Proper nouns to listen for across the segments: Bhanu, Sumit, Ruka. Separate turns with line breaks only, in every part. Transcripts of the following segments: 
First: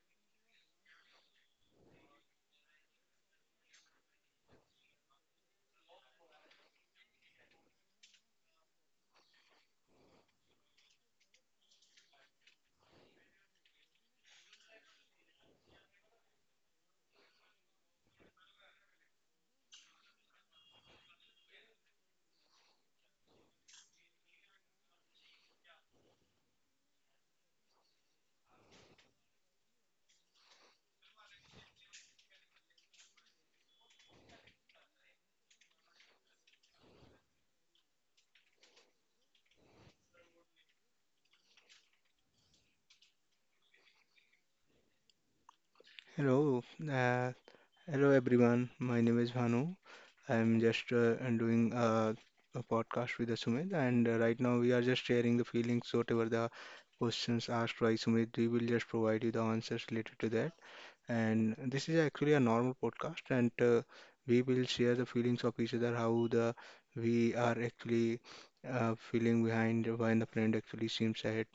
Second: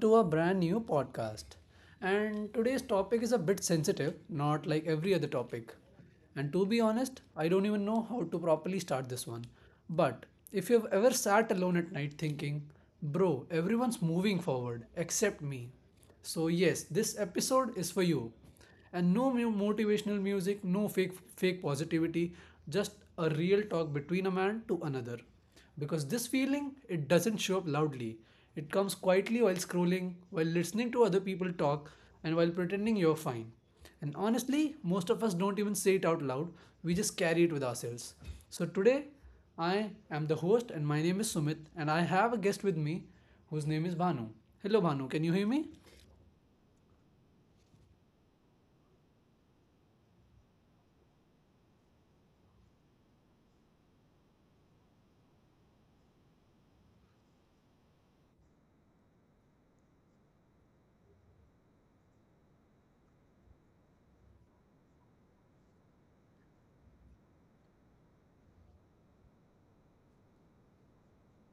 to a brand new podcast. And today's topic is a bit sensitive, not like every other topic. And to be honest, I don't even know how to properly start this one. But if you've ever sat alone at night thinking, bro, everyone's moving forward except me. So, yes, this episode is for you and no motivational music, no fake positivity, just a real talk between a man to another, because this feeling, it doesn't show up loudly, it comes quietly, while scrolling, while listening to other people talk, and while pretending you're fine. And honestly, most of us don't even say it out loud, we just carry it with ourselves. So today, I am the host and my name is Sumit, and I have a guest with me whose name is Bhanu. Hello Bhanu, can you hear me?
Hello, uh, hello everyone. My name is Bhanu. I'm just doing a podcast with Sumit, and right now we are just sharing the feelings, whatever the questions asked by Sumit. We will just provide you the answers related to that. And this is actually a normal podcast, and we will share the feelings of each other, how the we are actually feeling behind when the friend actually seems ahead.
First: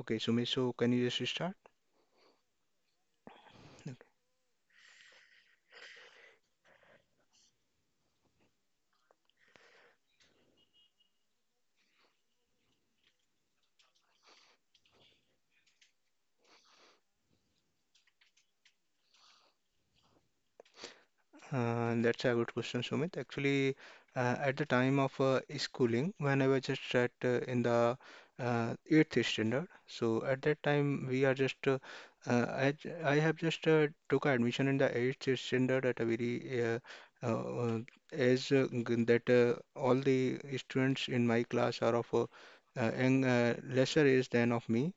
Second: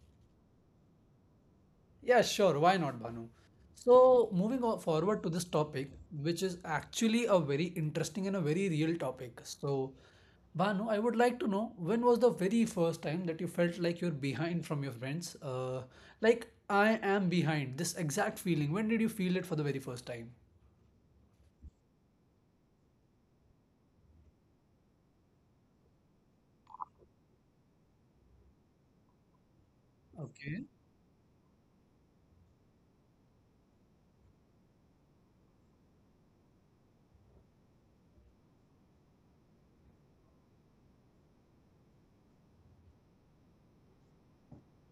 Okay, Sumit, so can you just start?
Yeah, sure. Why not, Banu? So, moving forward to this topic, which is actually a very interesting and a very real topic. So, Banu, I would like to know, when was the very first time that you felt like you're behind from your friends? Like, I am behind. This exact feeling. When did you feel it for the very first time?
That's a good question, Sumit. Actually, at the time of schooling, when I was just at in the eighth standard, so at that
Okay,
time we are just I I have just took a admission in the eighth standard at a very uh, age that all the students in my class are of young, lesser age than of me,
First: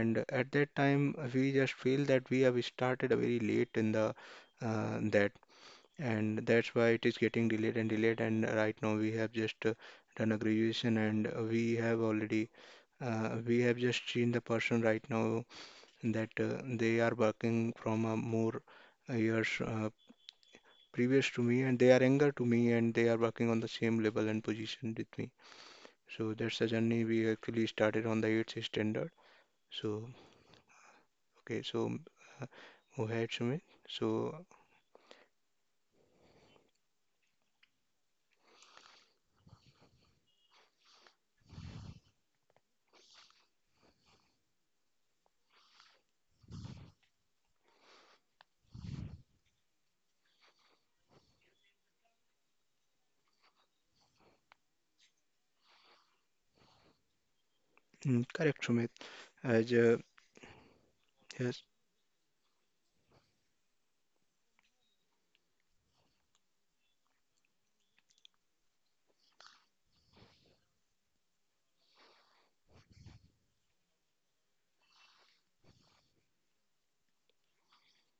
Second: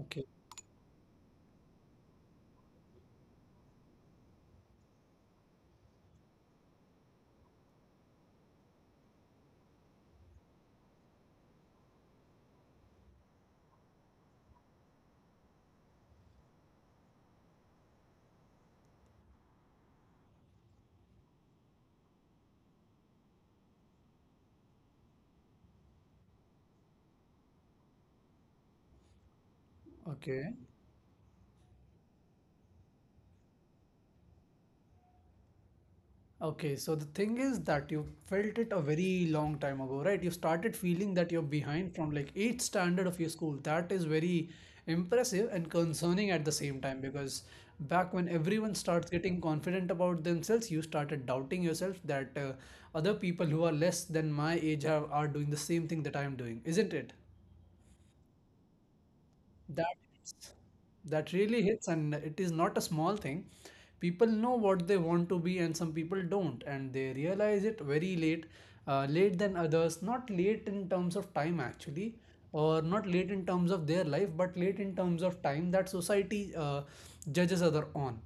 okay,
at that time we just feel that we have started a very late in the that and that's why it is getting delayed and delayed. And right now we have just done a graduation, and we have already we have just seen the person right now that they are working from a more years previous to me, and they are younger to me, and they are working on the same level and position with me. So that's the journey we actually started on the 8th standard. So
okay.
okay, so uh, go ahead, Sumit. So
Okay, so the thing is that you felt it a very long time ago, right? You started feeling that you're behind from like eighth standard of your school. That is very impressive and concerning at the same time, because back when everyone starts getting confident about themselves, you started doubting yourself that other people who are less than my age are doing the same thing that I'm doing, isn't it?
mm, correct, Sumit. As
That hits. That really
yes,
hits, and it is not a small thing. People know what they want to be, and some people don't, and they realize it very late, late than others. Not late in terms of time, actually, or not late in terms of their life, but late in terms of time that society judges other on.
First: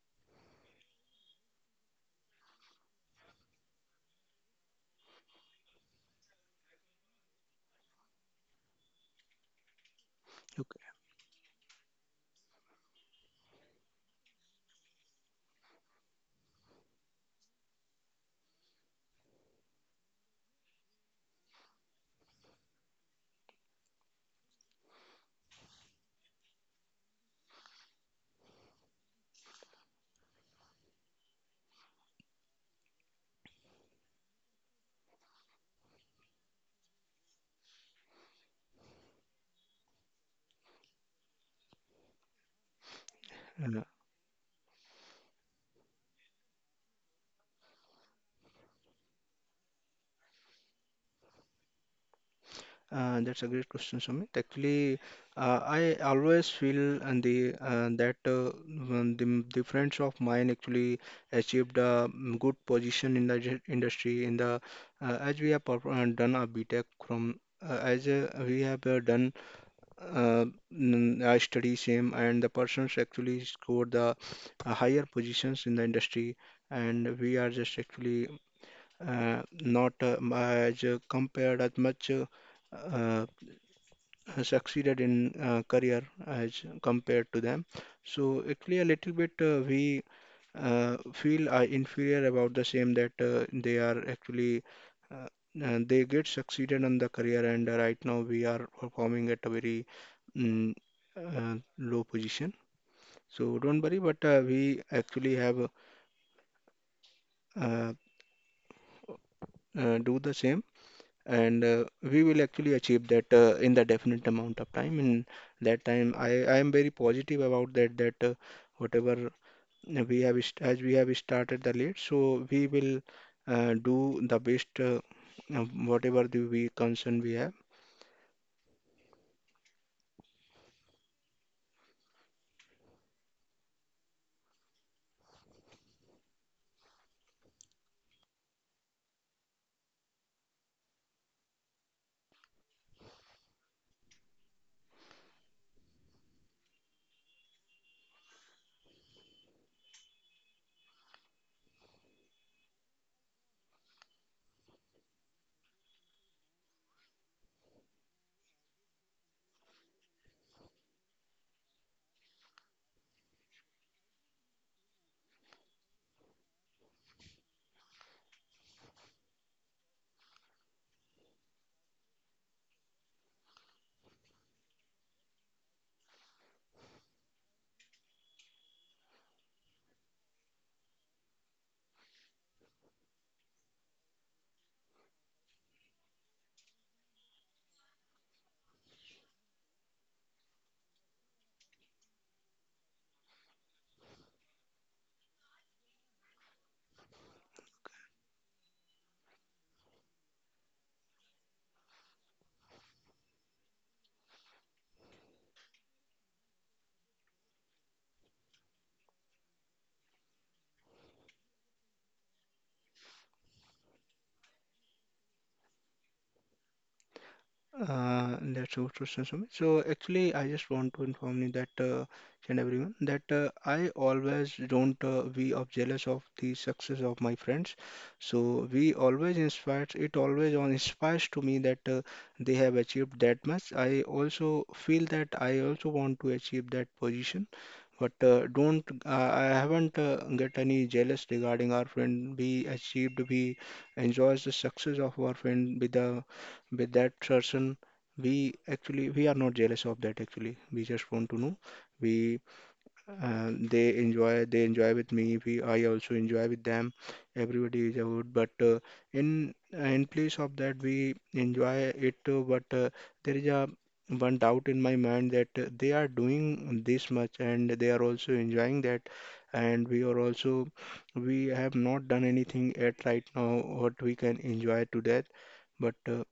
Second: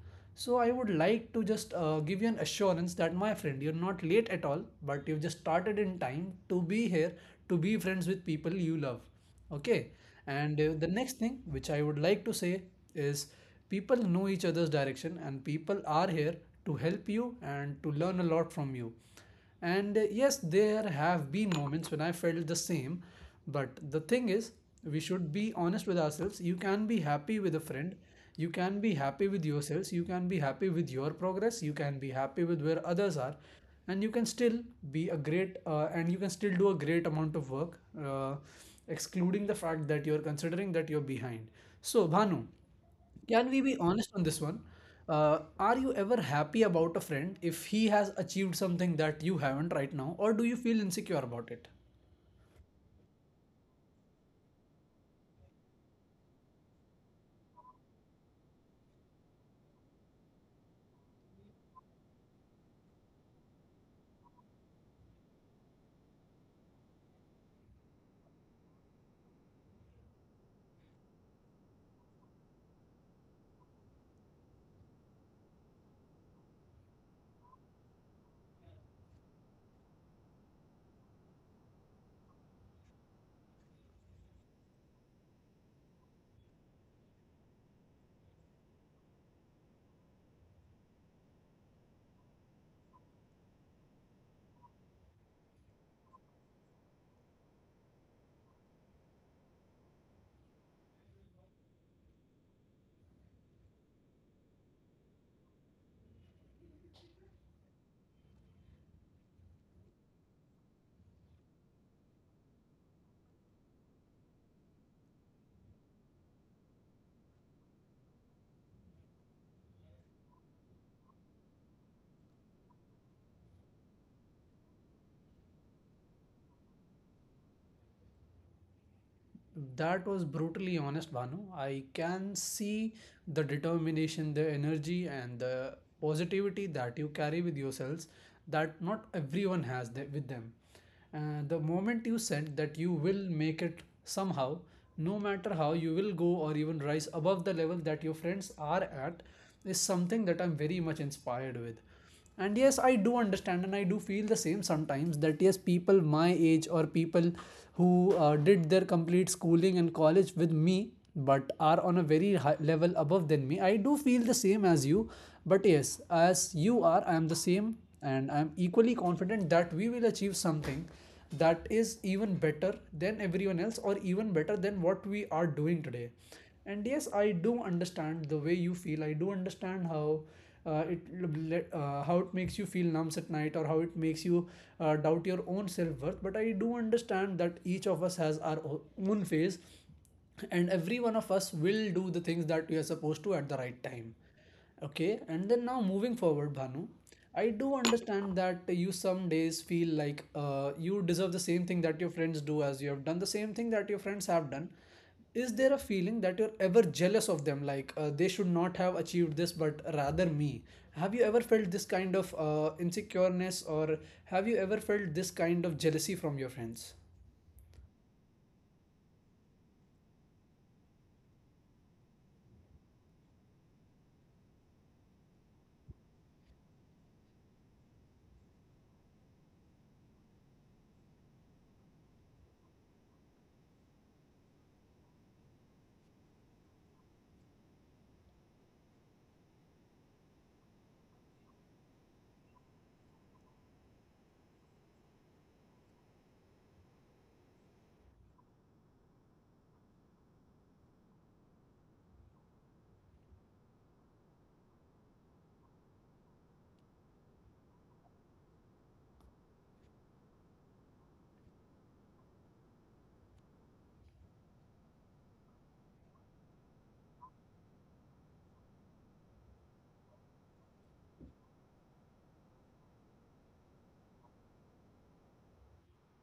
So I would like to just give you an assurance that, my friend, you're not late at all, but you've just started in time to be here, to be friends with people you love. Okay, and the
okay.
next thing which I would like to say is, people know each other's direction, and people are here to help you and to learn a lot from you. And yes, there have been moments when I felt the same, but the thing is, we should be honest with ourselves. You can be happy with a friend, you can be happy with yourselves, you can be happy with your progress, you can be happy with where others are, and you can still be a great and you can still do a great amount of work, uh, excluding the fact that you're considering that you're behind. So Bhanu, can we be
Uh,
honest on this one? Are you ever happy about a friend if he has achieved something that you haven't right now, or do you feel insecure about it?
That's a great question, Sumit. Actually, I always feel and the that when the friends of mine actually achieved a good position in the industry in the as we have done a B Tech from as we have done uh, I study same and the persons actually scored the higher positions in the industry and we are just actually not as compared as much. Uh, Succeeded in career as compared to them. So actually, a little bit we feel inferior about the same that they are actually uh, they get succeeded on the career, and right now we are performing at a very mm, low position. So don't worry, but we actually have uh, do the same. And we will actually achieve that in the definite amount of time. In that time, I am very positive about that, that whatever we have as we have started the lead, so we will do the best, uh, whatever the we concern we have.
That was brutally honest, Banu. I can see the determination, the energy, and the positivity that you carry with yourselves, that not everyone has with them. The moment you said that you will make it somehow, no matter how, you will go or even rise above the level that your friends are at, is something that I'm very much inspired with. And yes, I do understand and I do feel the same sometimes, that yes, people my age or people who did their complete schooling and college with me but are on a very high level above than me, I do feel the same as you. But yes, as you are, I am the same, and I am equally confident that we will achieve something that is even better than everyone else, or even better than what we are doing today. And yes, I do understand the way you feel. I do understand how how it makes you feel numbs at night, or how it makes you doubt your own self worth. But I do understand that each of us has our own phase, and every one of us will do the things that we are supposed to at the right time. Okay, and then now, moving forward Bhanu, I do understand that you some days feel like you deserve the same thing that your friends do, as you have done the same thing that your friends have done. Is there a feeling that you're ever jealous of them, like they should not have achieved this but rather me? Have you ever felt this kind of insecureness, or have you ever felt this kind of jealousy from your friends?
That's so true, Sir. So actually, I just want to inform you that and everyone that I always don't be of jealous of the success of my friends. So we always inspires it always on inspires to me that they have achieved that much. I also feel that I also want to achieve that position, but don't I haven't get any jealous regarding our friend. We enjoys the success of our friend with the with that person. We actually we are not jealous of that. Actually we just want to know we they enjoy with me. We I also enjoy with them. Everybody is out, but in place of that we enjoy it, but there is a one doubt in my mind that they are doing this much and they are also enjoying that, and we are also we have not done anything yet right now. What we can enjoy to that? But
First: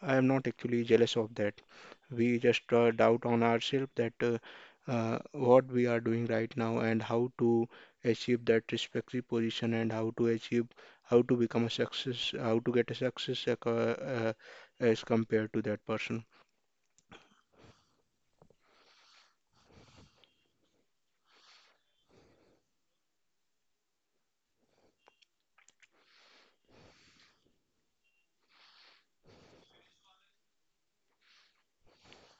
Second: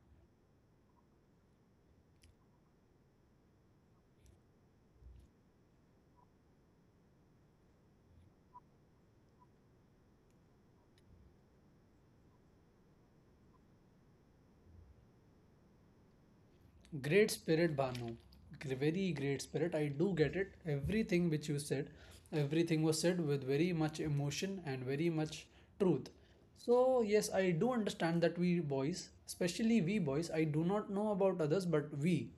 I am not actually jealous of that. We just doubt on ourselves that what we are doing right now and how to achieve that respective position and how to achieve, how to become a success, how to get a success, uh, as compared to that person.
Great spirit, Bhanu. Very great spirit. I do get it. Everything which you said, everything was said with very much emotion and very much truth. So, yes, I do understand that we boys, especially we boys, I do not know about others, but we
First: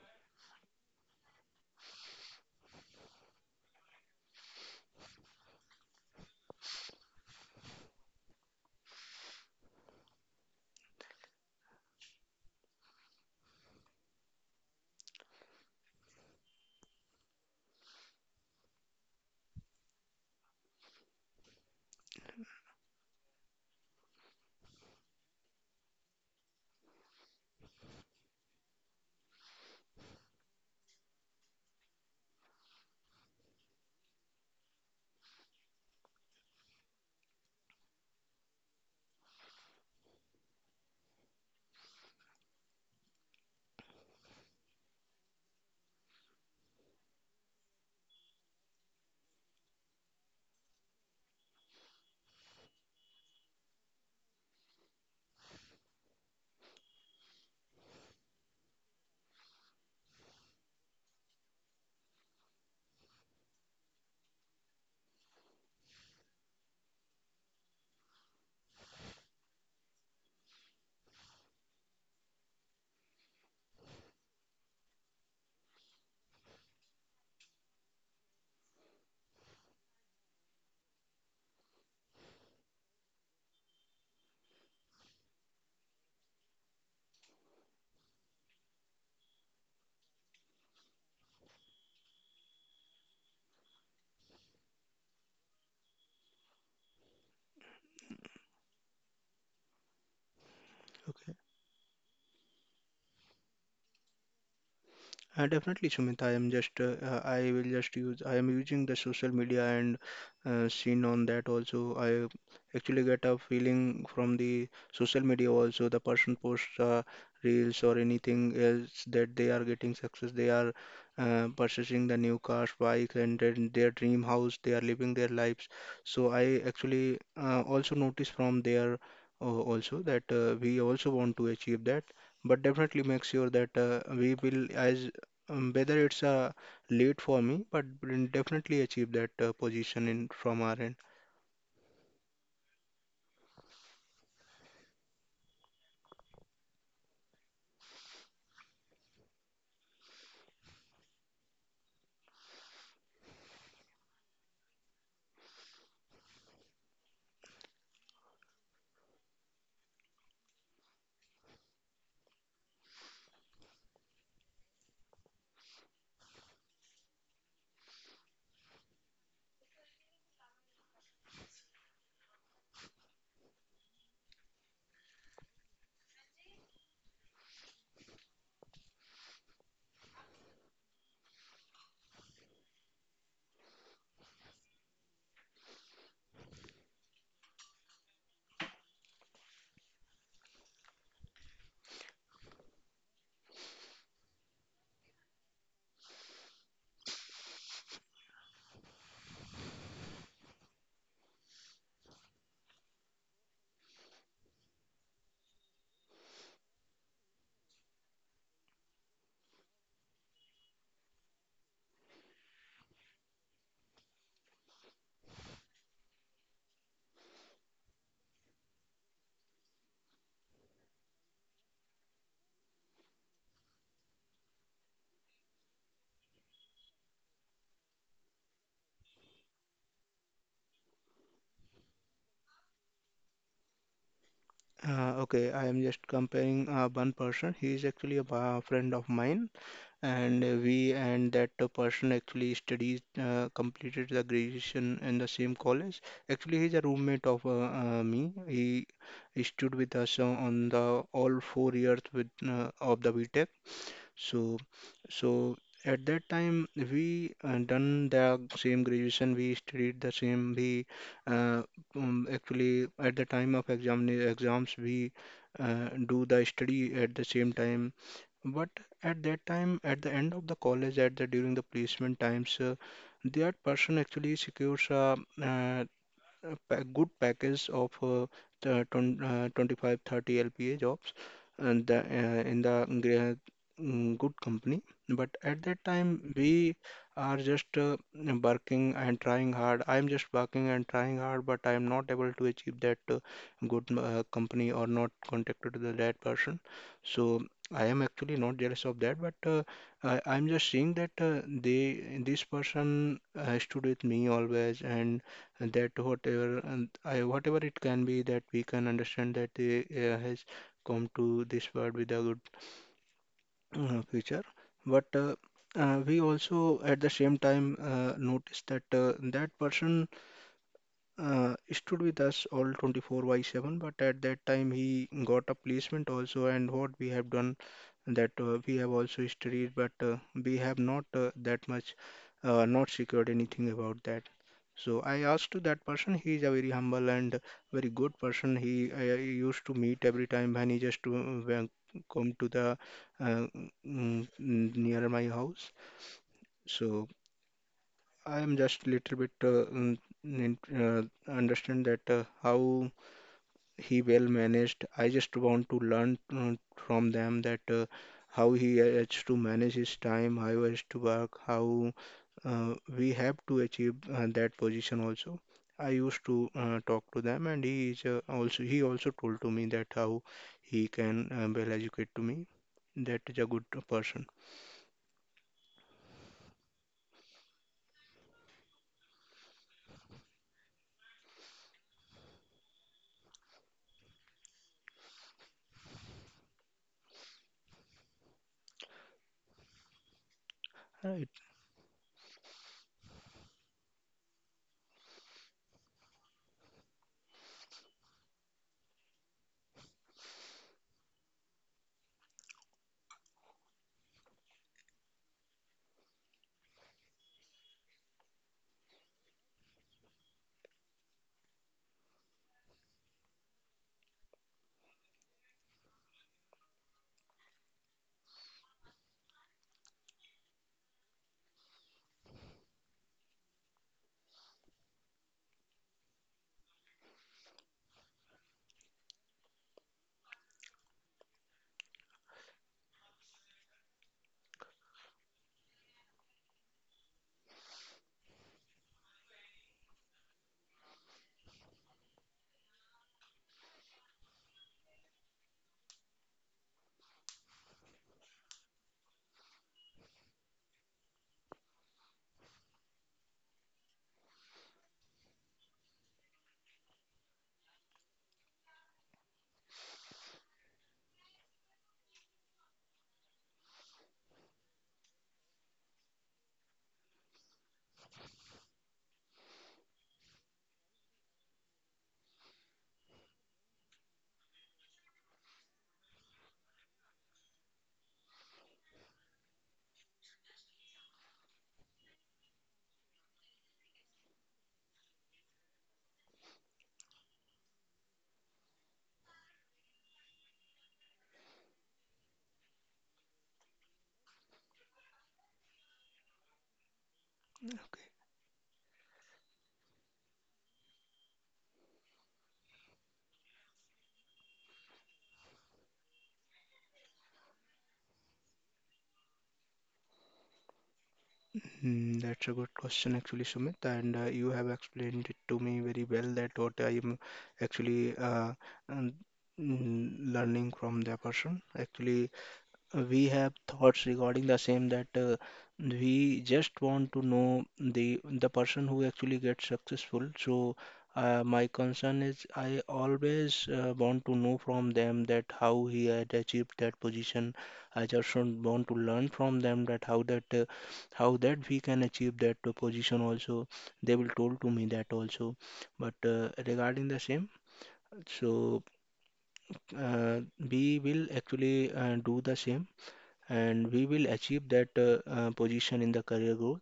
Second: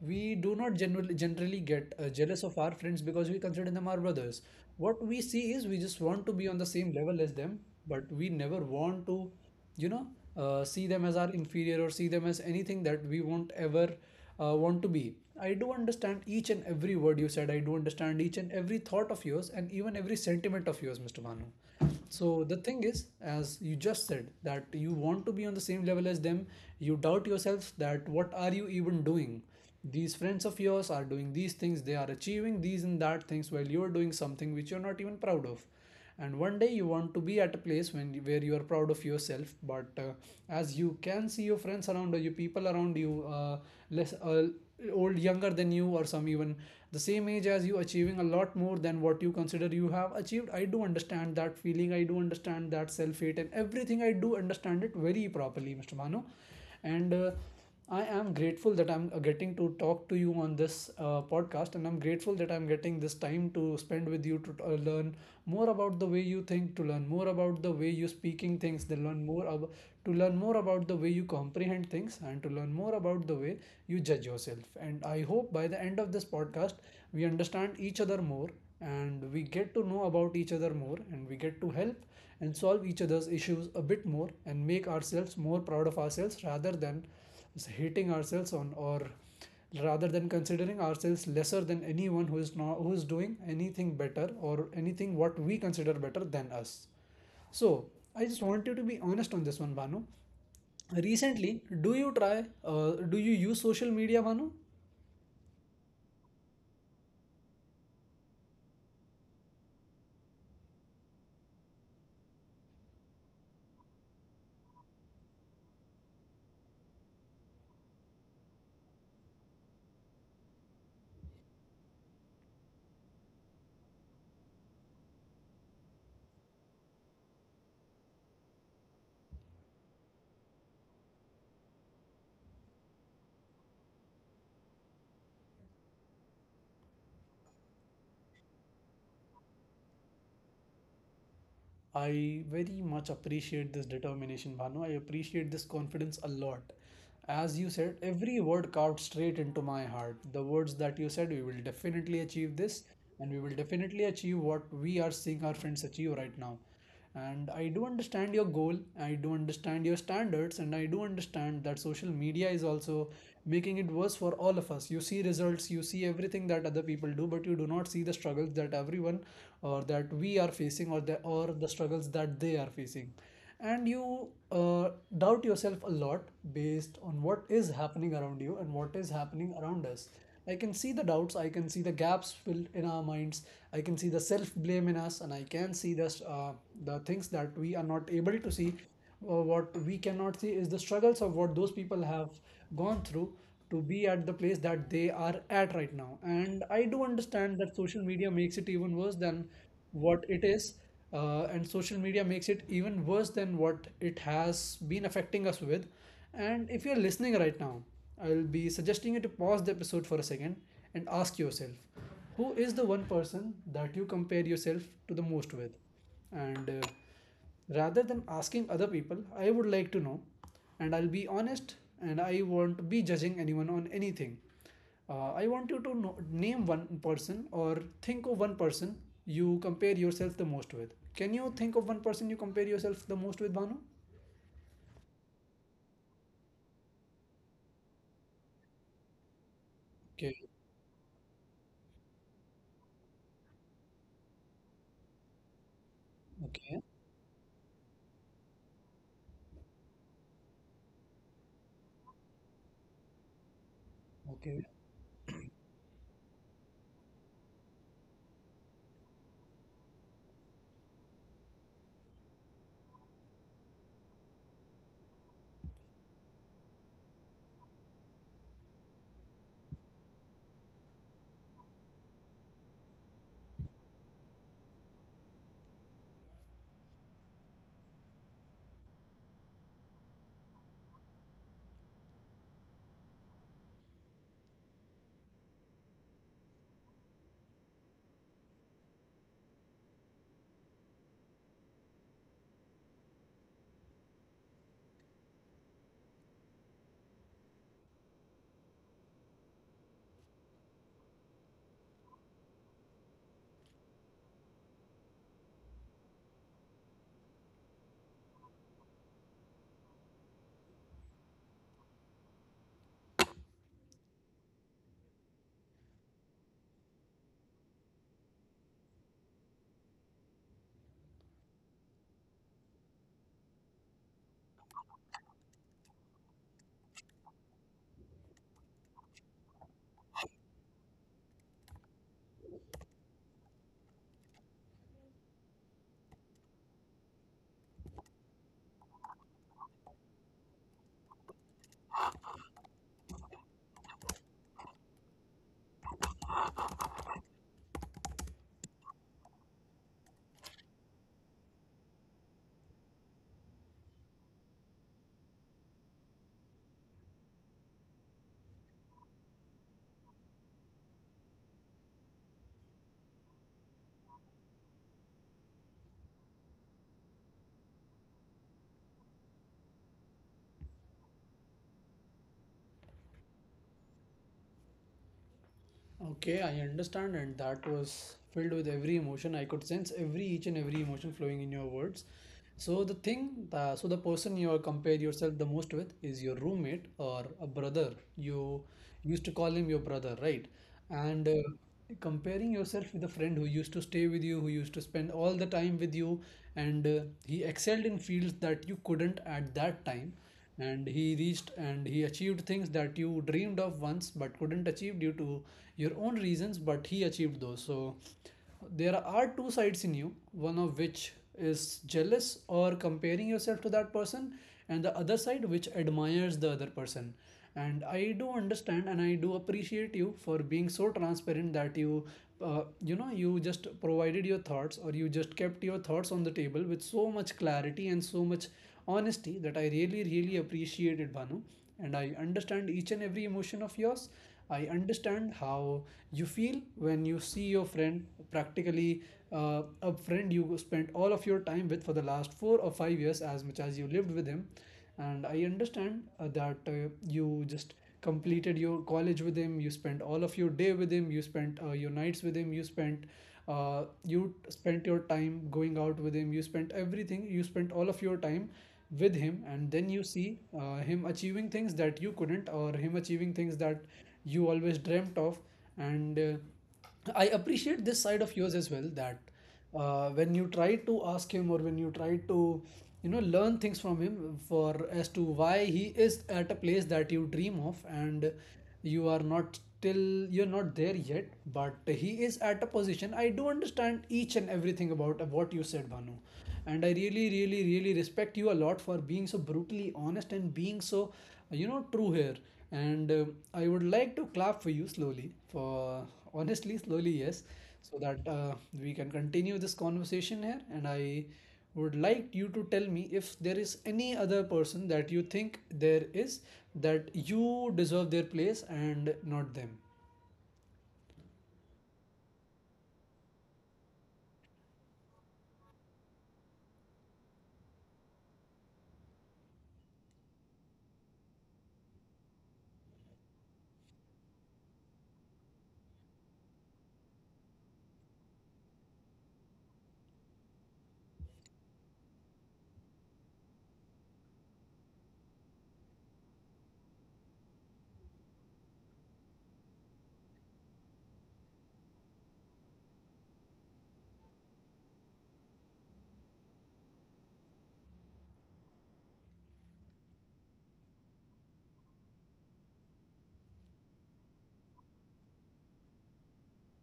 we do not generally get jealous of our friends, because we consider them our brothers. What we see is, we just want to be on the same level as them, but we never want to, you know, see them as our inferior, or see them as anything that we won't ever want to be. I do understand each and every word you said, I do understand each and every thought of yours, and even every sentiment of yours, Mr. Manu. So the thing is, as you just said, that you want to be on the same level as them, you doubt yourself that what are you even doing. These friends of yours are doing these things, they are achieving these and that things, while you're doing something which you're not even proud of. And one day you want to be at a place when where you are proud of yourself, but as you can see your friends around or your people around you, less old, younger than you, or some even the same age as you, achieving a lot more than what you consider you have achieved. I do understand that feeling, I do understand that self hate and everything. I do understand it very properly, Mr. Mano. And I am grateful that I'm getting to talk to you on this podcast, and I'm grateful that I'm getting this time to spend with you, to learn more about the way you think, to learn more about the way you speaking things, to learn more about the way you comprehend things, and to learn more about the way you judge yourself. And I hope by the end of this podcast, we understand each other more, and we get to know about each other more, and we get to help and solve each other's issues a bit more, and make ourselves more proud of ourselves, rather than hating ourselves on, or rather than considering ourselves lesser than anyone who is not, who is doing anything better, or anything what we consider better than us. So, I just want you to be honest on this one, Banu.
Okay.
Recently, do you try, do you use social media, Bhanu?
Definitely, Sumit. I am just, I will just use, I am using the social media and seen on that also. I actually get a feeling from the social media also. The person posts reels or anything else that they are getting success. They are purchasing the new cars, bikes, and then their dream house. They are living their lives. So I actually also notice from there also that we also want to achieve that, but definitely make sure that we will as whether it's late for me, but we'll definitely achieve that position in from our end.
I very much appreciate this determination, Bhanu. I appreciate this confidence a lot. As you said, every word carved straight into my heart. The words that you said, we will definitely achieve this, and we will definitely achieve what we are seeing our friends achieve right now. And I do understand your goal, I do understand your standards, and I do understand that social media is also making it worse for all of us. You see results, you see everything that other people do, but you do not see the struggles that everyone, or the struggles that they are facing. And you doubt yourself a lot based on what is happening around you and what is happening around us. I can see the doubts, I can see the gaps filled in our minds, I can see the self blame in us, and I can see the things that we are not able to see. Uh, what we cannot see is the struggles of what those people have gone through to be at the place that they are at right now. And I do understand that social media makes it even worse than what it is, and social media makes it even worse than what it has been affecting us with. And if you're listening right now, I'll be suggesting you to pause the episode for a second and ask yourself, who is the one person that you compare yourself to the most with? And Rather than asking other people, I would like to know, and I'll be honest, and I won't be judging anyone on anything. I want you to know, name one person or think of one person you compare yourself the most with. Can you think of one person you compare yourself the most with, Banu?
Okay, I am just comparing one person. He is actually a friend of mine,
Okay,
and we and that person actually studies completed the graduation in the same college. Actually, he's a
okay,
roommate of me. He stood with us on the all 4 years with of the BTech. So,
okay.
so at that time we done the same graduation, we studied the same. We uh, actually at the time of exams we do the study at the same time. But at that time, at the end of the college, at the during the placement times, that person actually secures uh, a good package of the 20, 25 LPA jobs and the, in the good company. But at that time we are just working and trying hard. I am just working and trying hard, but I am not able to achieve that good company or not contacted to the that person. So I am actually not jealous of that, but I'm just seeing that they this person stood with me always, and that whatever, and whatever it can be that we can understand that they has come to this world with a good future. But we also at the same time notice that that person stood with us all 24 by 7, but at that time he got a placement also. And what we have done, that we have also studied, but we have not that much not secured anything about that. So I asked to that person, he is a very humble and very good person. I used to meet every time when he just to, when come to the uh, mm, near my house. So I am just a little bit uh, understand that how he well managed. I just want to learn from them that how he has to manage his time, how he has to work, how we have to achieve that position also. I used to talk to them, and he is also he also told to me that how he can well educate to me. That is a good person.
Okay, I understand, and that was filled with every emotion. I could sense every each and every emotion flowing in your words. So the person you compare yourself the most with is your roommate or a brother. You used to call him your brother, right?
Uh,
And comparing yourself with a friend who used to stay with you, who used to spend all the time with you, and he excelled in fields that you couldn't at that time, and he reached and he achieved things that you dreamed of once but couldn't achieve due to your own reasons, but he achieved those. So there are two sides in you, one of which is jealous or comparing yourself to that person, and the other side which admires the other person. And I do understand, and I do appreciate you for being so transparent that you just provided your thoughts, or you just kept your thoughts on the table with so much clarity and so much honesty that I really really appreciated, Banu. And I understand each and every emotion of yours. I understand how you feel when you see your friend, practically a friend you spent all of your time with for the last 4 or 5 years, as much as you lived with him. And I understand that you just completed your college with him, you spent all of your day with him, you spent your nights with him, you spent you spent your time going out with him, you spent everything, you spent all of your time with him, and then you see him achieving things that you couldn't, or him achieving things that you always dreamt of. And I appreciate this side of yours as well, that when you try to ask him, or when you try to learn things from him, for as to why he is at a place that you dream of and you are not till you're not there yet, but he is at a position. I do understand each and everything about what you said, Bhanu. And I really really really respect you a lot for being so brutally honest and being so true here. And I would like to clap for you slowly, for honestly slowly, yes, so that we can continue this conversation here. And I would like you to tell me if there is any other person that you think there is that you deserve their place and not them.
Hmm, that's a good question, actually, Sumit. And you have explained it to me very well that what I'm actually um, learning from the person. Actually, we have thoughts regarding the same that we just want to know the person who actually gets successful. So my concern is I always want to know from them that how he had achieved that position. I just don't want to learn from them that how that how that we can achieve that position also. They will told to me that also. But regarding the same, so uh, we will actually do the same, and we will achieve that position in the career growth.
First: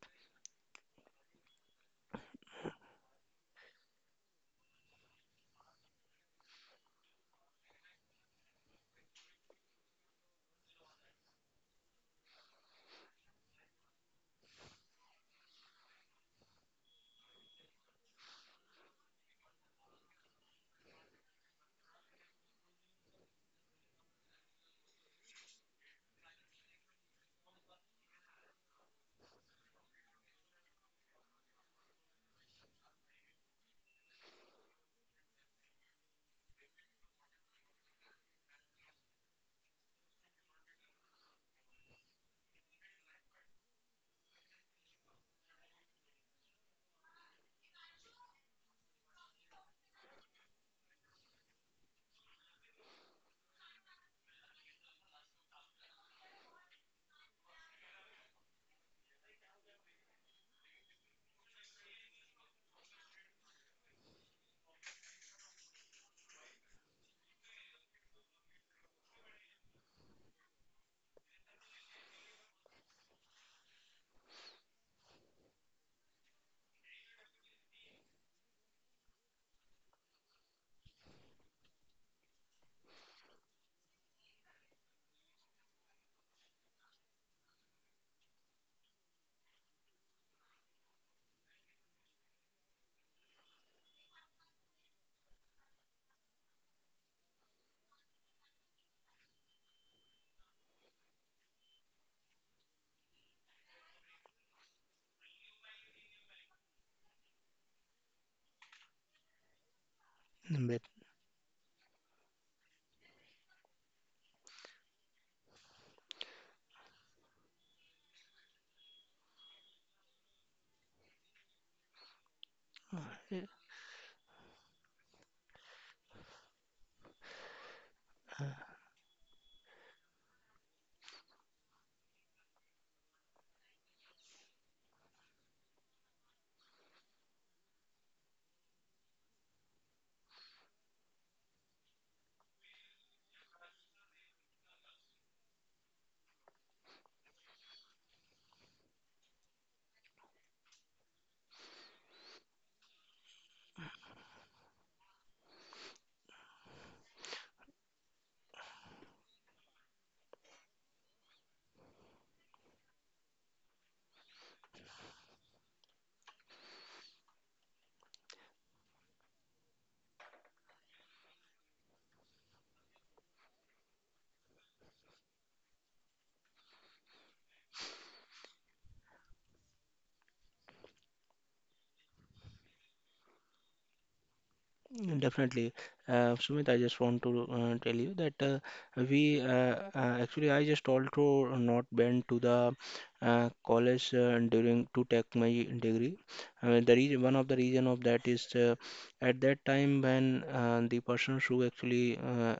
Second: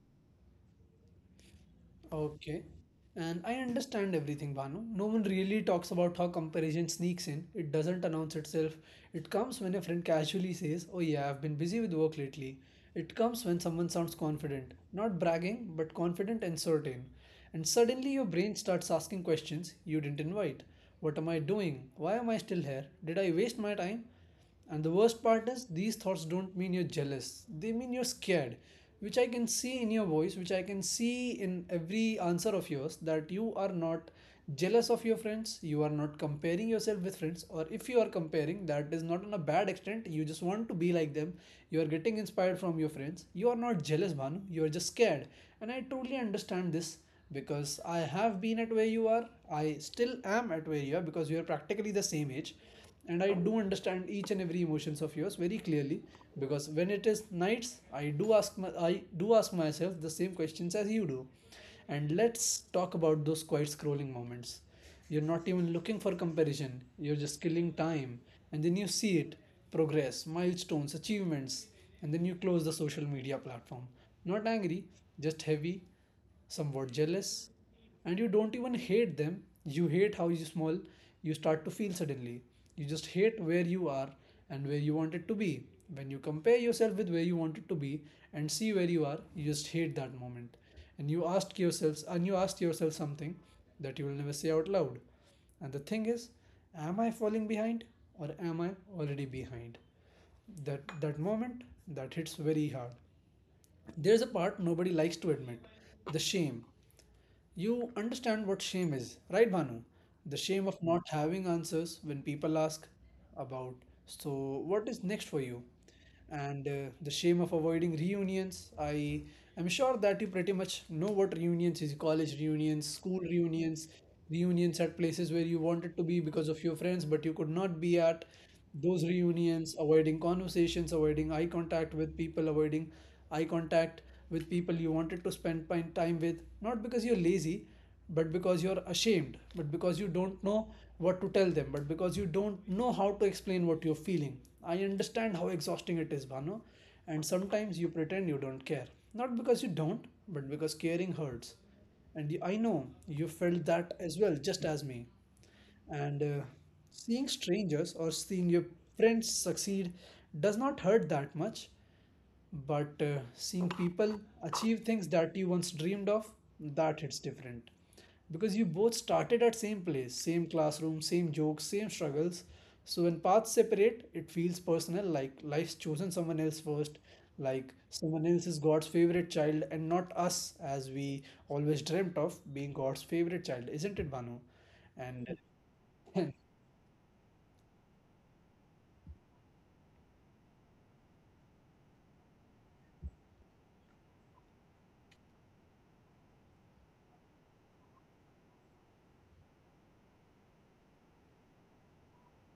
Okay. And I understand everything, Bhanu. No one really talks about how comparison sneaks in. It doesn't announce itself. It comes when a friend casually says, "Oh, yeah, I've been busy with work lately." It comes when someone sounds confident, not bragging, but confident and certain. And suddenly your brain starts asking questions you didn't invite. What am I doing? Why am I still here? Did I waste my time? And the worst part is, these thoughts don't mean you're jealous, they mean you're scared, which I can see in your voice, which I can see in every answer of yours, that you are not jealous of your friends, you are not comparing yourself with friends, or if you are comparing, that is not on a bad extent, you just want to be like them, you are getting inspired from your friends, you are not jealous, Bhanu, you are just scared. And I totally understand this because I have been at where you are, I still am at where you are, because we are practically the same age, and I do understand each and every emotions of yours very clearly. Because when it is nights, I do ask myself the same questions as you do. And let's talk about those quiet scrolling moments. You're not even looking for comparison, you're just killing time, and then you see it: progress, milestones, achievements. And then you close the social media platform, not angry, just heavy, somewhat jealous. And you don't even hate them, you hate how you small you start to feel suddenly. You just hate where you are and where you wanted to be. When you compare yourself with where you wanted to be and see where you are, you just hate that moment. And you ask yourselves, and you ask yourself something that you will never say out loud. And the thing is, am I falling behind, or am I already behind? That moment, that hits very hard. There's a part nobody likes to admit: the shame. You understand what shame is, right, Bhanu? The shame
But,
of not having answers when people ask about, so what is next for you? And the shame of avoiding reunions. I am sure that you pretty much know what reunions is, college reunions, school
uh,
reunions, reunions at places where you wanted to be because of your friends, but you could not be at those reunions, avoiding conversations, avoiding eye contact with people, avoiding eye contact with people you wanted to spend time with, not because you're lazy, but because you're ashamed, but because you don't know what to tell them, but because you don't know how to explain what you're feeling. I understand how exhausting it is, Bhanu, and sometimes you pretend you don't care. Not because you don't, but because caring hurts. And I know you felt that as well, just as me. And seeing strangers or seeing your friends succeed does not hurt that much, but seeing people achieve things that you once dreamed of, that hits different. Because you both started at same place, same classroom, same jokes, same struggles. So when paths separate, it feels personal, like life's chosen someone else first, like someone else is God's favorite child and not us, as we always dreamt of being God's favorite child, isn't it, Banu? And
definitely. Sumit, I just want to tell you that we actually I just also not been to the college during to take my degree. The reason, one of the reason of that is at that time when the persons who actually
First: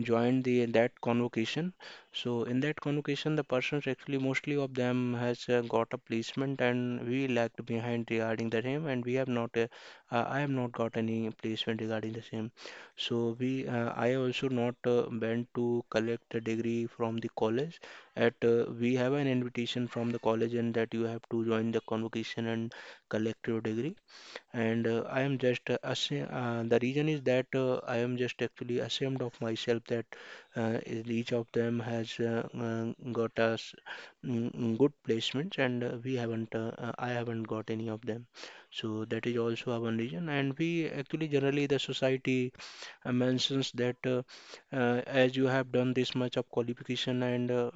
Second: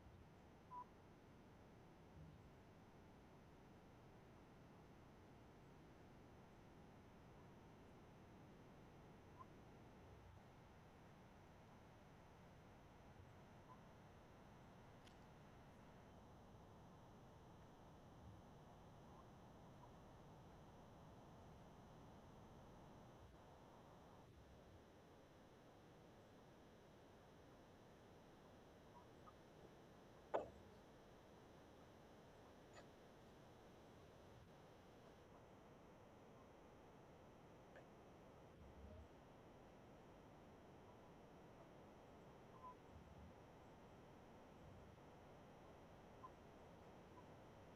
joined the that convocation. So in that convocation, the persons actually mostly of them has got a placement and we lagged behind regarding the him and we have not I have not got any placement regarding the same. So we I also not went to collect the degree from the college. At we have an invitation from the college and that you have to join the convocation and collect your degree. And I am just the reason is that I am just actually ashamed of myself that each of them has got us good placements and we haven't I haven't got any of them. So that is also our one reason, and we actually generally the society mentions that as you have done this much of qualification and uh,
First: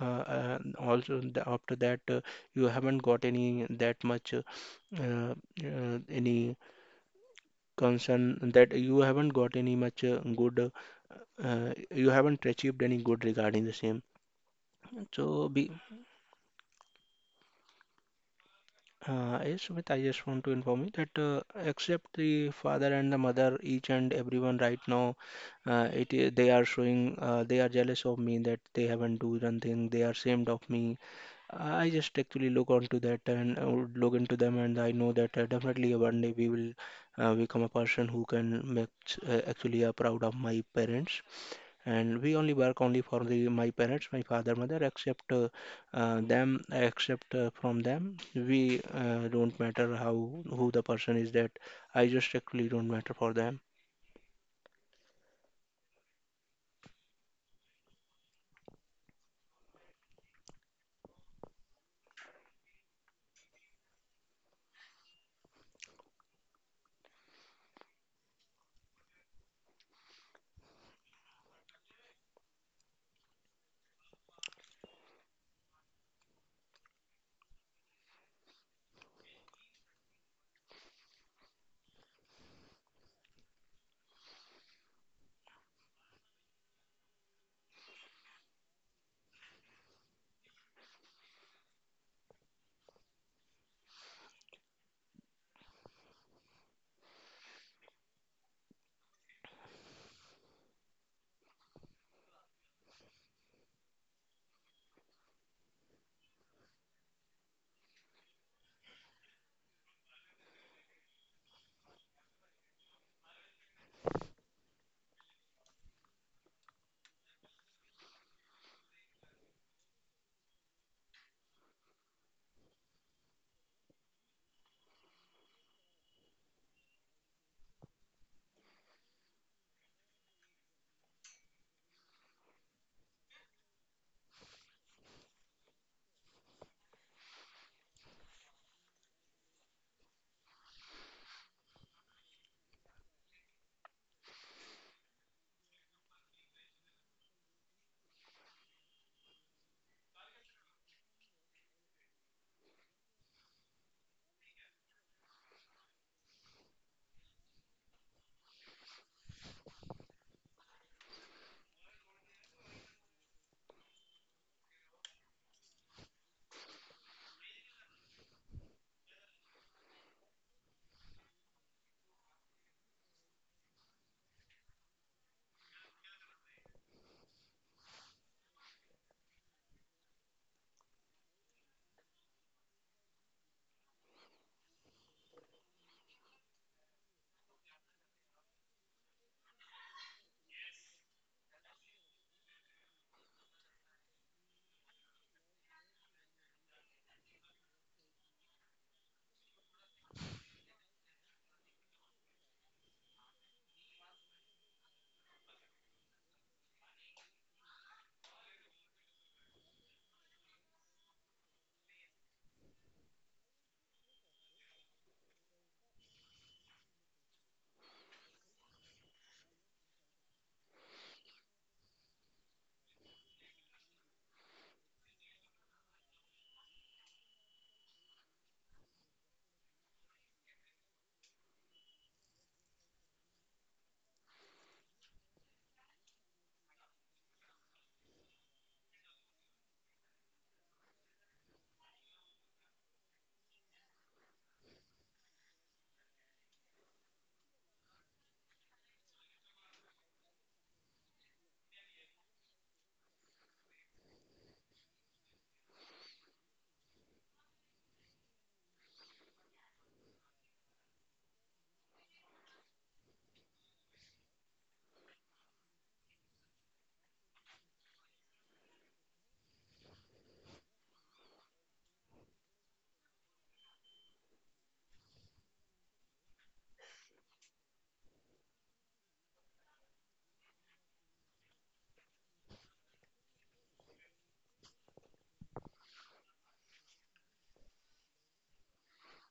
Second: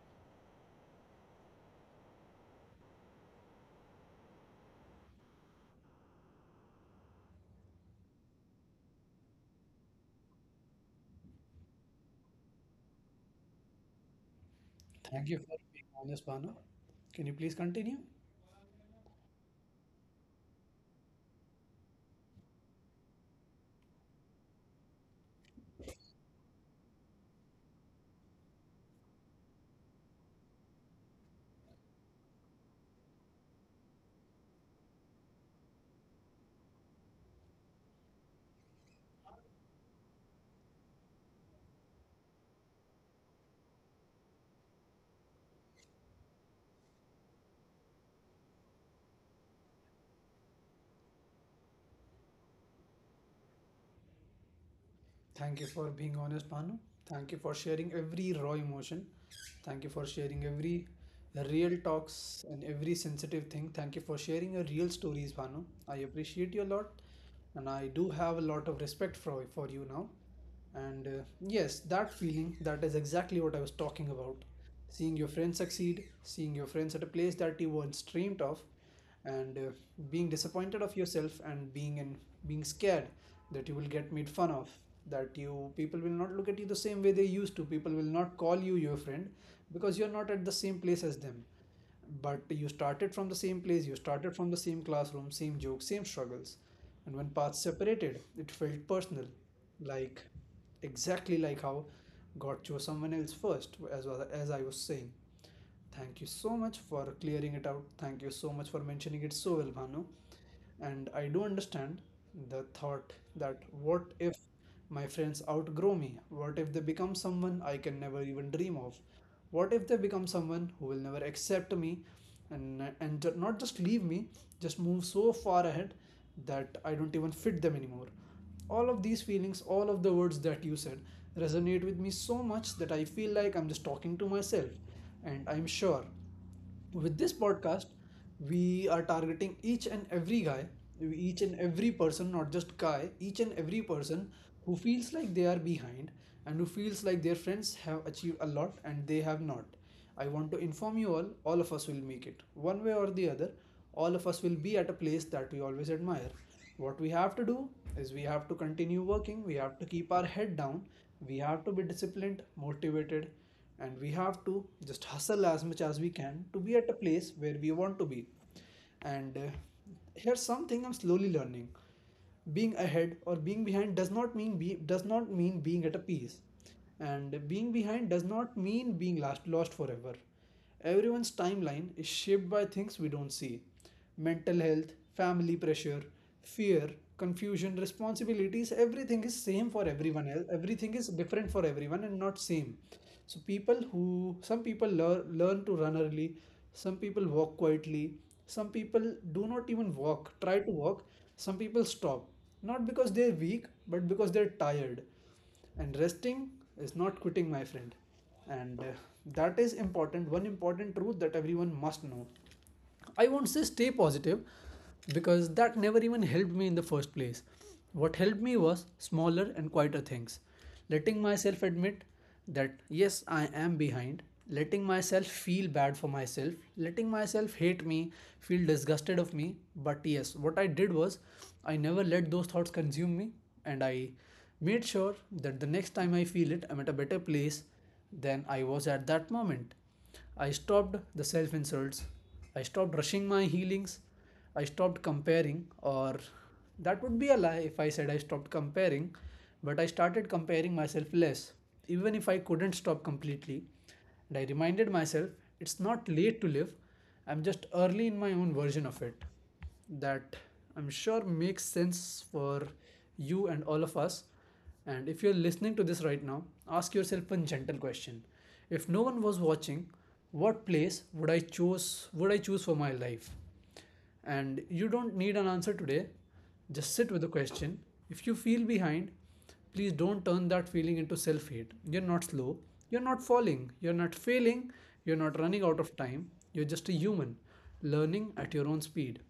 uh, uh, also the, after that you haven't got any that much uh, any concern that you haven't got any much good, you haven't achieved any good regarding the same,
thank you
so
for being honest, Banu. Can you please continue?
uh, yes, Sumit, I just want to inform you that except the father and the mother, each and everyone right now, it they are showing they are jealous of me that they haven't do something. They are ashamed of me. I just actually look onto that and I would look into them, and I know that definitely one day we will become a person who can make actually proud of my parents. And we only work only for the my parents, my father mother, except from them we don't matter how, who the person is, that I just actually don't matter for them.
Thank you for being honest, Banu. Thank you for sharing every raw emotion. Thank you for sharing every real talks and every sensitive thing. Thank you for sharing your real stories, Banu. I appreciate you a lot, and I do have a lot of respect for you now. And yes, that feeling, that is exactly what I was talking about. Seeing your friends succeed, seeing your friends at a place that you once dreamed of, and being disappointed of yourself, and being scared that you will get made fun of, that you people will not look at you the same way they used to. People will not call you your friend because you're not at the same place as them, but you started from the same place, you started from the same classroom, same jokes, same struggles. And when paths separated, it felt personal, like, exactly like how god chose someone else first, as well as I was saying. Thank you so much for clearing it out, thank you so much for mentioning it so well, Bhanu. And I do understand the thought that, what if my friends outgrow me? What if they become someone I can never even dream of? What if they become someone who will never accept me, and not just leave me, just move so far ahead that I don't even fit them anymore? All of these feelings, all of the words that you said, resonate with me so much that I feel like I'm just talking to myself. And I'm sure with this podcast we are targeting each and every guy, each and every person, not just guy, each and every person who feels like they are behind and who feels like their friends have achieved a lot and they have not. I want to inform you all of us will make it one way or the other. All of us will be at a place that we always admire. What we have to do is we have to continue working, we have to keep our head down, we have to be disciplined, motivated, and we have to just hustle as much as we can to be at a place where we want to be. And Here's something I'm slowly learning: being ahead or being behind does not mean does not mean being at a peace, and being behind does not mean being lost forever. Everyone's timeline is shaped by things we don't see: mental health, family pressure, fear, confusion, responsibilities. Everything is same for everyone else, everything is different for everyone and not same. So people who some people learn to run early, some people walk quietly, some people do not even walk, try to walk, some people stop, not because they're weak but because they're tired. And resting is not quitting, my friend. And That is important, one important truth that everyone must know. I won't say stay positive, because that never even helped me in the first place. What helped me was smaller and quieter things. Letting myself admit that yes, I am behind, letting myself feel bad for myself, letting myself hate me, feel disgusted of me. But yes, what I did was I never let those thoughts consume me, and I made sure that the next time I feel it, I'm at a better place than I was at that moment. I stopped the self insults. I stopped rushing my healings. I stopped comparing. Or that would be a lie if I said I stopped comparing, but I started comparing myself less, even if I couldn't stop completely. And I reminded myself it's not late to live, I'm just early in my own version of it. That I'm sure makes sense for you and all of us. And if you're listening to this right now, ask yourself one gentle question. If no one was watching, what place would I choose for my life? And you don't need an answer today. Just sit with the question. If you feel behind, please don't turn that feeling into self hate. You're not slow. You're not falling. You're not failing. You're not running out of time. You're just a human learning at your own speed,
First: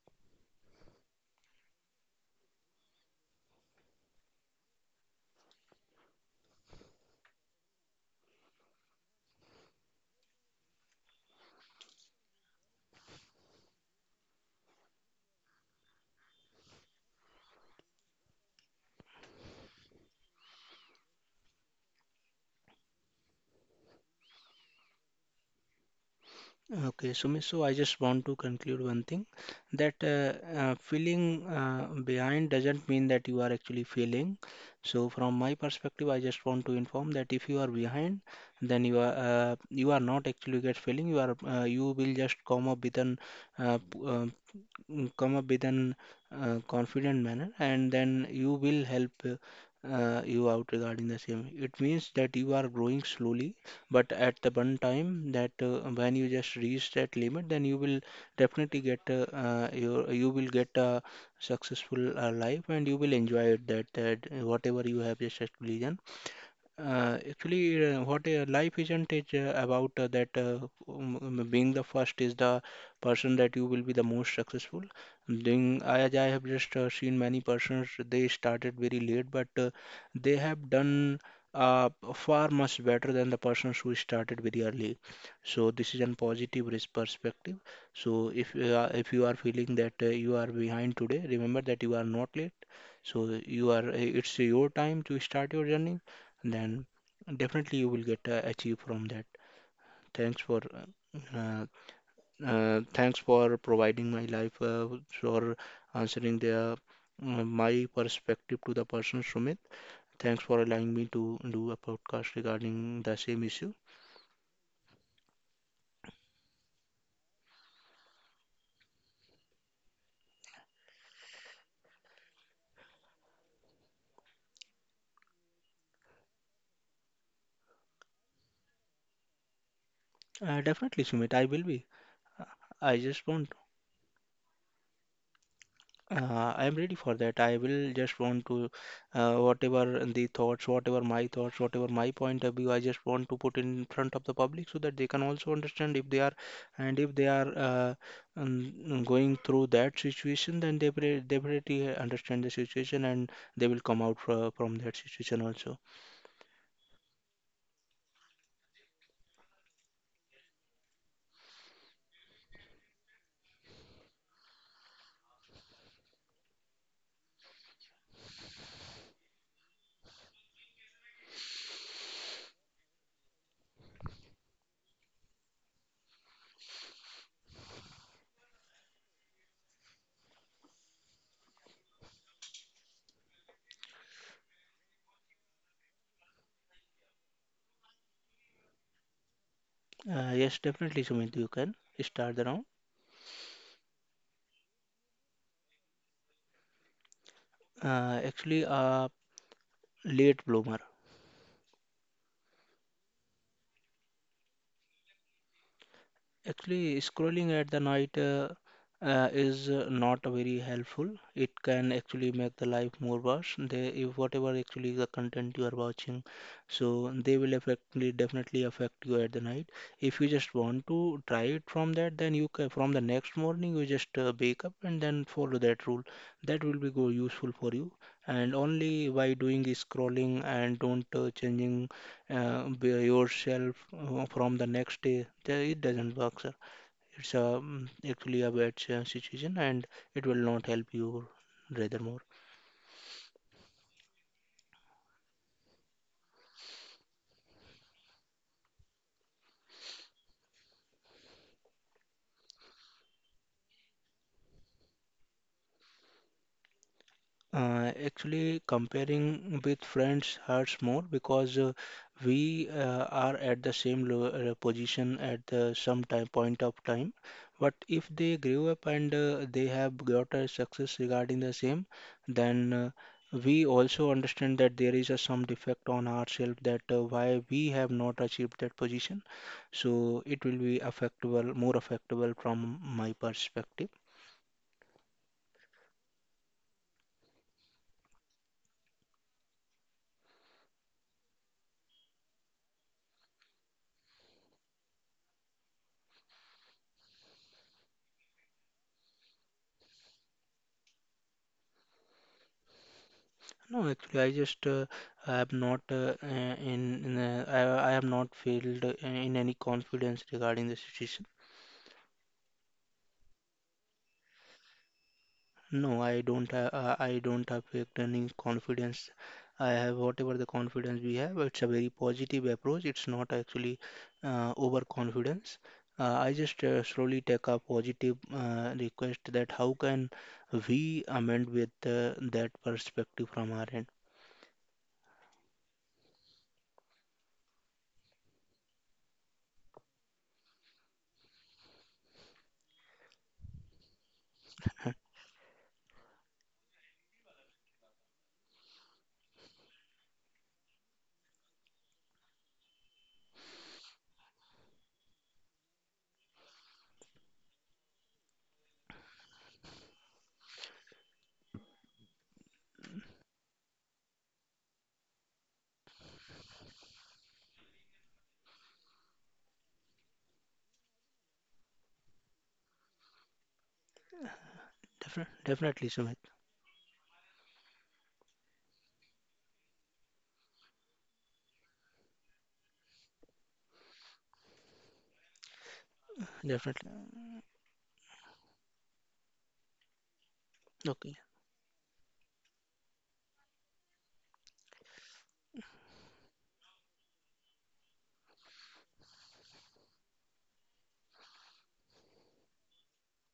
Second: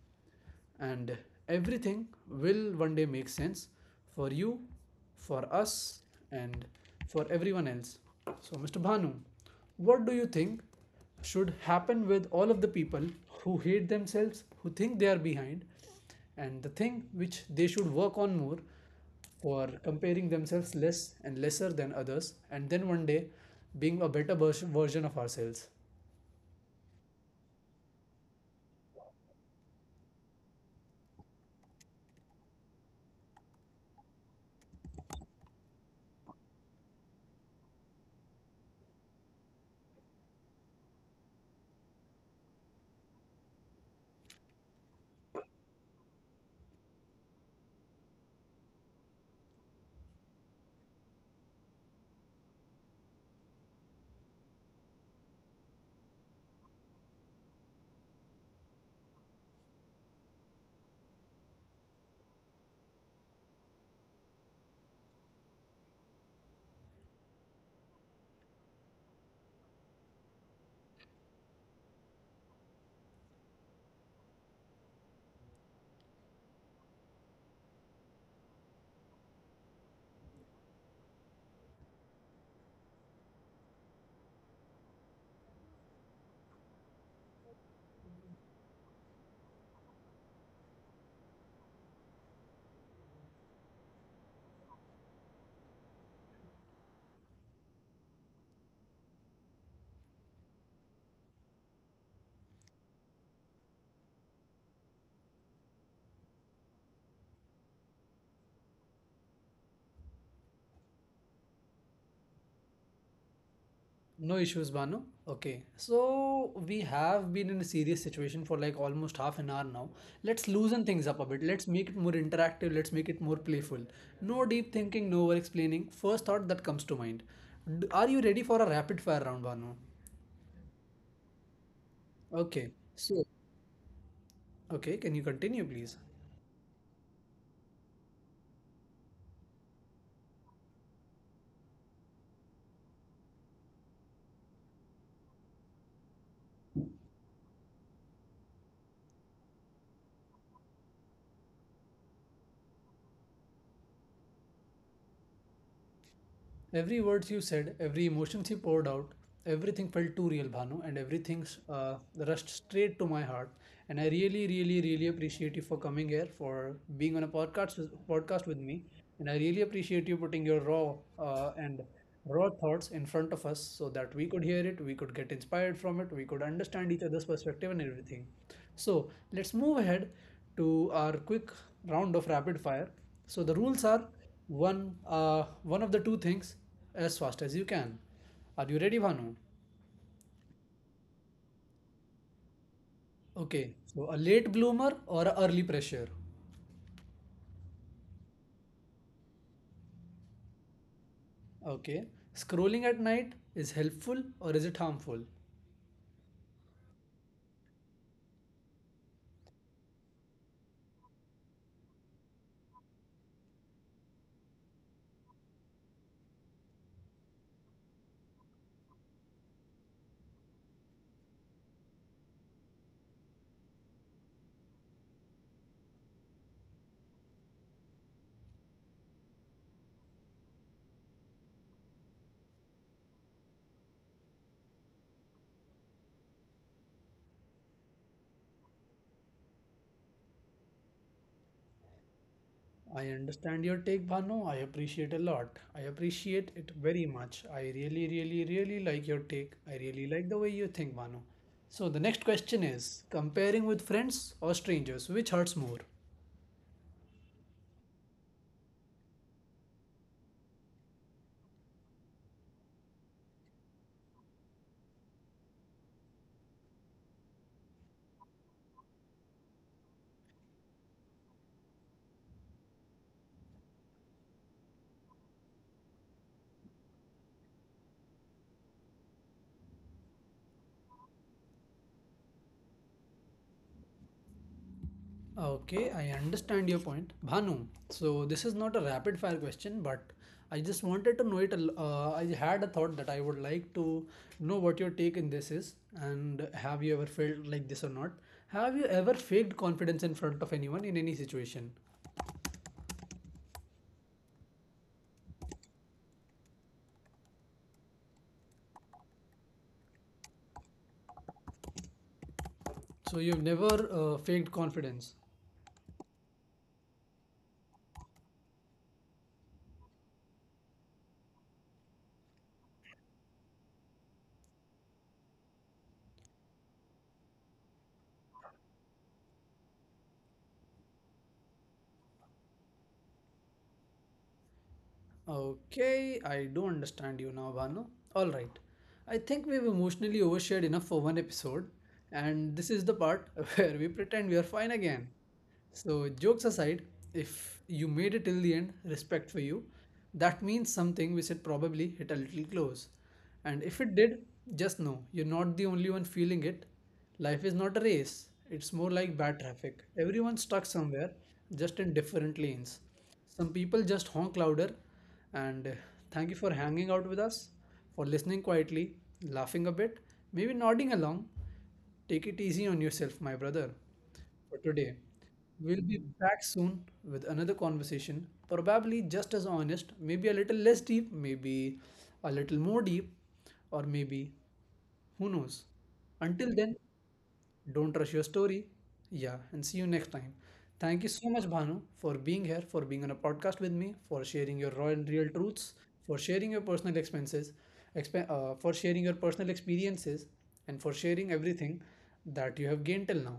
and everything will one day make sense for you, for us, and for everyone else. So, Mr. Bhanu, what do you think should happen with all of the people who hate themselves, who think they are behind, and the thing which they should work on more for comparing themselves less and lesser than others, and then one day being a better version of ourselves?
Okay, so miss, so I just want to conclude one thing, that feeling behind doesn't mean that you are actually failing. So from my perspective, I just want to inform that if you are behind, then you are not actually get failing. You will just come up with an uh, p- uh, come up with an confident manner, and then you will help you out regarding the same. It means that you are growing slowly, but at the one time that when you just reach that limit, then you will definitely get your, you will get a successful life and you will enjoy it. That whatever you have just actually done, actually, what life isn't is about that being the first is the person that you will be the most successful. Then, as I have just seen many persons, they started very late, but they have done far much better than the persons who started very early. So, this is a positive risk perspective. So, if you are feeling that you are behind today, remember that you are not late. So, you are it's your time to start your journey, then definitely you will get achieve from that. Thanks for uh, thanks for providing my life for answering the my perspective to the person Sumit. Thanks for allowing me to do a podcast regarding the same issue.
No issues, Banu. Okay. So we have been in a serious situation for like almost half an hour now. Let's loosen things up a bit. Let's make it more interactive. Let's make it more playful. No deep thinking, no over explaining. First thought that comes to mind. Are you ready for a rapid fire round, Banu?
Definitely, Sumit, I will be.
Okay.
I
So,
just want,
okay, can you continue, please?
I'm ready for that. I will just want to, whatever the thoughts, whatever my point of view, I just want to put in front of the public so that they can also understand if they are, and if they are going through that situation, then they definitely understand the situation and they will come out from that situation also.
Every words you said, every emotions you poured out, everything felt too real, Bhanu, and everything rushed straight to my heart. And I really, really, really appreciate you for coming here, for being on a podcast with me. And I really appreciate you putting your raw and raw thoughts in front of us so that we could hear it, we could get inspired from it, we could understand each other's perspective and everything. So let's move ahead to our quick round of rapid fire. So the rules are one, one of the two things as fast as you can. Are you ready, Bhanu?
Yes, definitely, Sumit, you can start the round.
Okay, so a late bloomer or a early pressure?
Actually, a late bloomer.
Okay, scrolling at night is helpful or is it harmful?
Actually, scrolling at the night is not very helpful. It can actually make the life more worse. They, if whatever actually the content you are watching, so they will affectly definitely affect you at the night. If you just want to try it from that, then you can from the next morning you just wake up and then follow that rule. That will be go useful for you. And only by doing is scrolling and don't changing be yourself from the next day. It doesn't work sir. It's a, actually a bad situation, and it will not help you rather more.
I understand your take, Bhanu. I appreciate a lot. I appreciate it very much. I really, really, really like your take. I really like the way you think, Bhanu. So the next question is comparing with friends or strangers, which hurts more?
Actually, comparing with friends hurts more, because we are at the same lo position at the some time point of time. But if they grew up and they have got a success regarding the same, then we also understand that there is a some defect on ourselves that why we have not achieved that position. So it will be affectable, more affectable from my perspective.
Okay, I understand your point. Bhanu, so this is not a rapid fire question, but I just wanted to know it. I had a thought that I would like to know what your take in this is, and have you ever felt like this or not? Have you ever faked confidence in front of anyone in any situation?
No, actually, I just I have not in I have not felt in any confidence regarding the situation.
So you've never faked confidence.
No, I don't have felt any confidence. I have whatever the confidence we have. It's a very positive approach. It's not actually overconfidence. I just slowly take a positive request that how can we amend with that perspective from our end.
Okay, I do understand you now, Bhanu. All right. I think we've emotionally overshared enough for one episode, and this is the part where we pretend we are fine again. So, jokes aside, if you made it till the end, respect for you. That means something we should probably hit a little close. And if it did, just know you're not the only one feeling it. Life is not a race, it's more like bad traffic. Everyone's stuck somewhere, just in different lanes. Some people just honk louder, and thank you for hanging out with us, for listening quietly, laughing a bit, maybe nodding along. Take it easy on yourself, my brother, for today. We'll
Definitely,
be
Sumit.
back soon with another conversation, probably just as honest, maybe a little less deep, maybe a little more deep, or maybe who knows. Until then,
Definitely.
don't rush your story. Yeah, and see you next time. Thank you
Okay.
so much, Bhanu, for being here, for being on a podcast with me, for sharing your raw and real truths, for sharing your personal for sharing your personal experiences, and for sharing everything that you have gained till now.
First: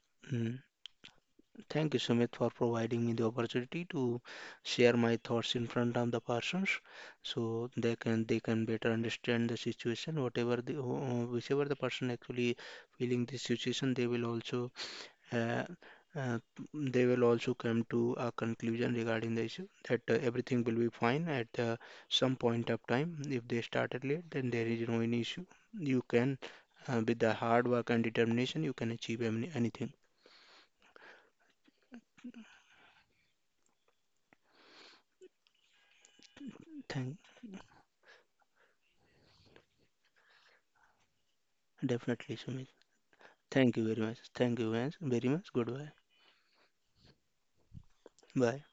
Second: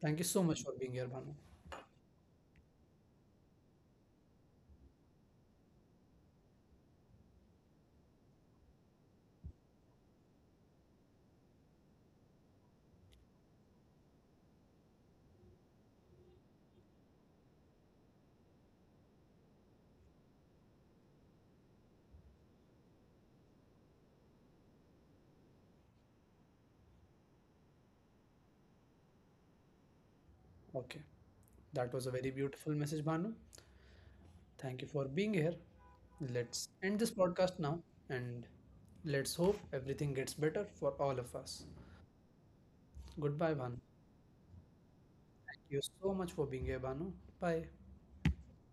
Thank you so
Mm.
much for being here, Bhanu.
Thank you, Sumit, for providing me the opportunity to share my thoughts in front of the persons, so they can better understand the situation. Whatever the whichever the person actually feeling this situation, uh, uh, they will also come to a conclusion regarding the issue that everything will be fine at some point of time. If they started late, then there is no any issue. You can with the hard work and determination, you can achieve any, anything.
Okay, that was a very beautiful message, Bhanu. Thank you for being here. Let's end this
Thank
podcast now, and let's hope everything gets better for all of us.
definitely, Sumit.
Goodbye,
Thank
Bhanu.
you very much. Thank you very much.
Thank you
Goodbye.
so much for being here, Banu. Bye.
Bye.